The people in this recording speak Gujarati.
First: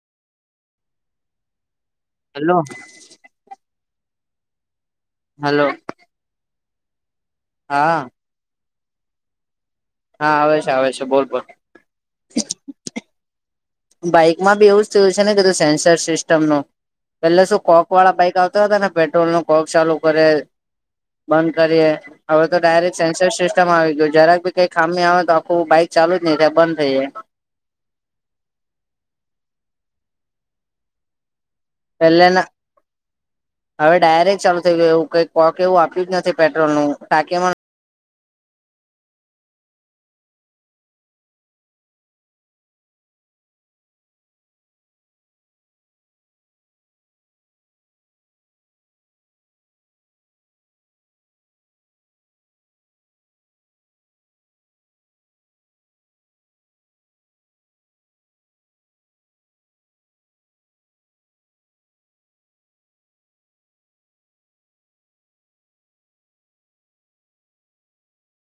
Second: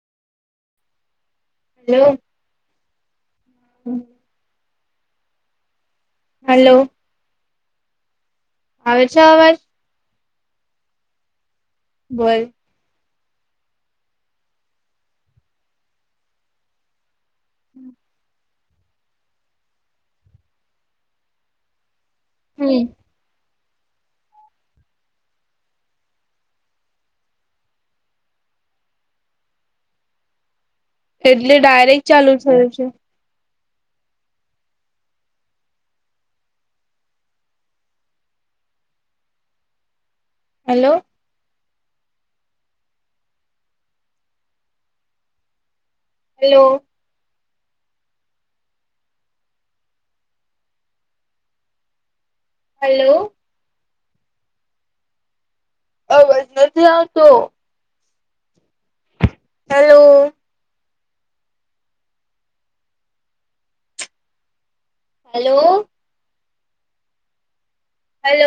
હલો હેલો હમ્મ હલો હલો હા આવે છે અવાજ હા આવે છે આવે છે બોલ બોલ બોલ બાઈકમાં બી એવું જ થયું છે ને કેધું સેન્સર સિસ્ટમનું પેલા શું કોક વાળા બાઈક આવતા હતા ને પેટ્રોલ નું કોક ચાલુ કરે બંધ કરે હવે તો હમ ડાયરેક્ટ સેન્સર સિસ્ટમ આવી ગયો જરાક ભી કઈ ખામી આવે તો આખું બાઈક ચાલુ જ નહીં થાય બંધ થઈ જાય. એટલે ડાયરેક્ટ પેલે ચાલુ થયુ છે. હવે ડાયરેક્ટ ચાલુ થઈ ગયો એવું કઈ કોક એવું આપ્યું જ નથી પેટ્રોલ નું ટાકી માં હલો. હેલો. હલો. અવાજ નથી આવતો. હેલો. હલો.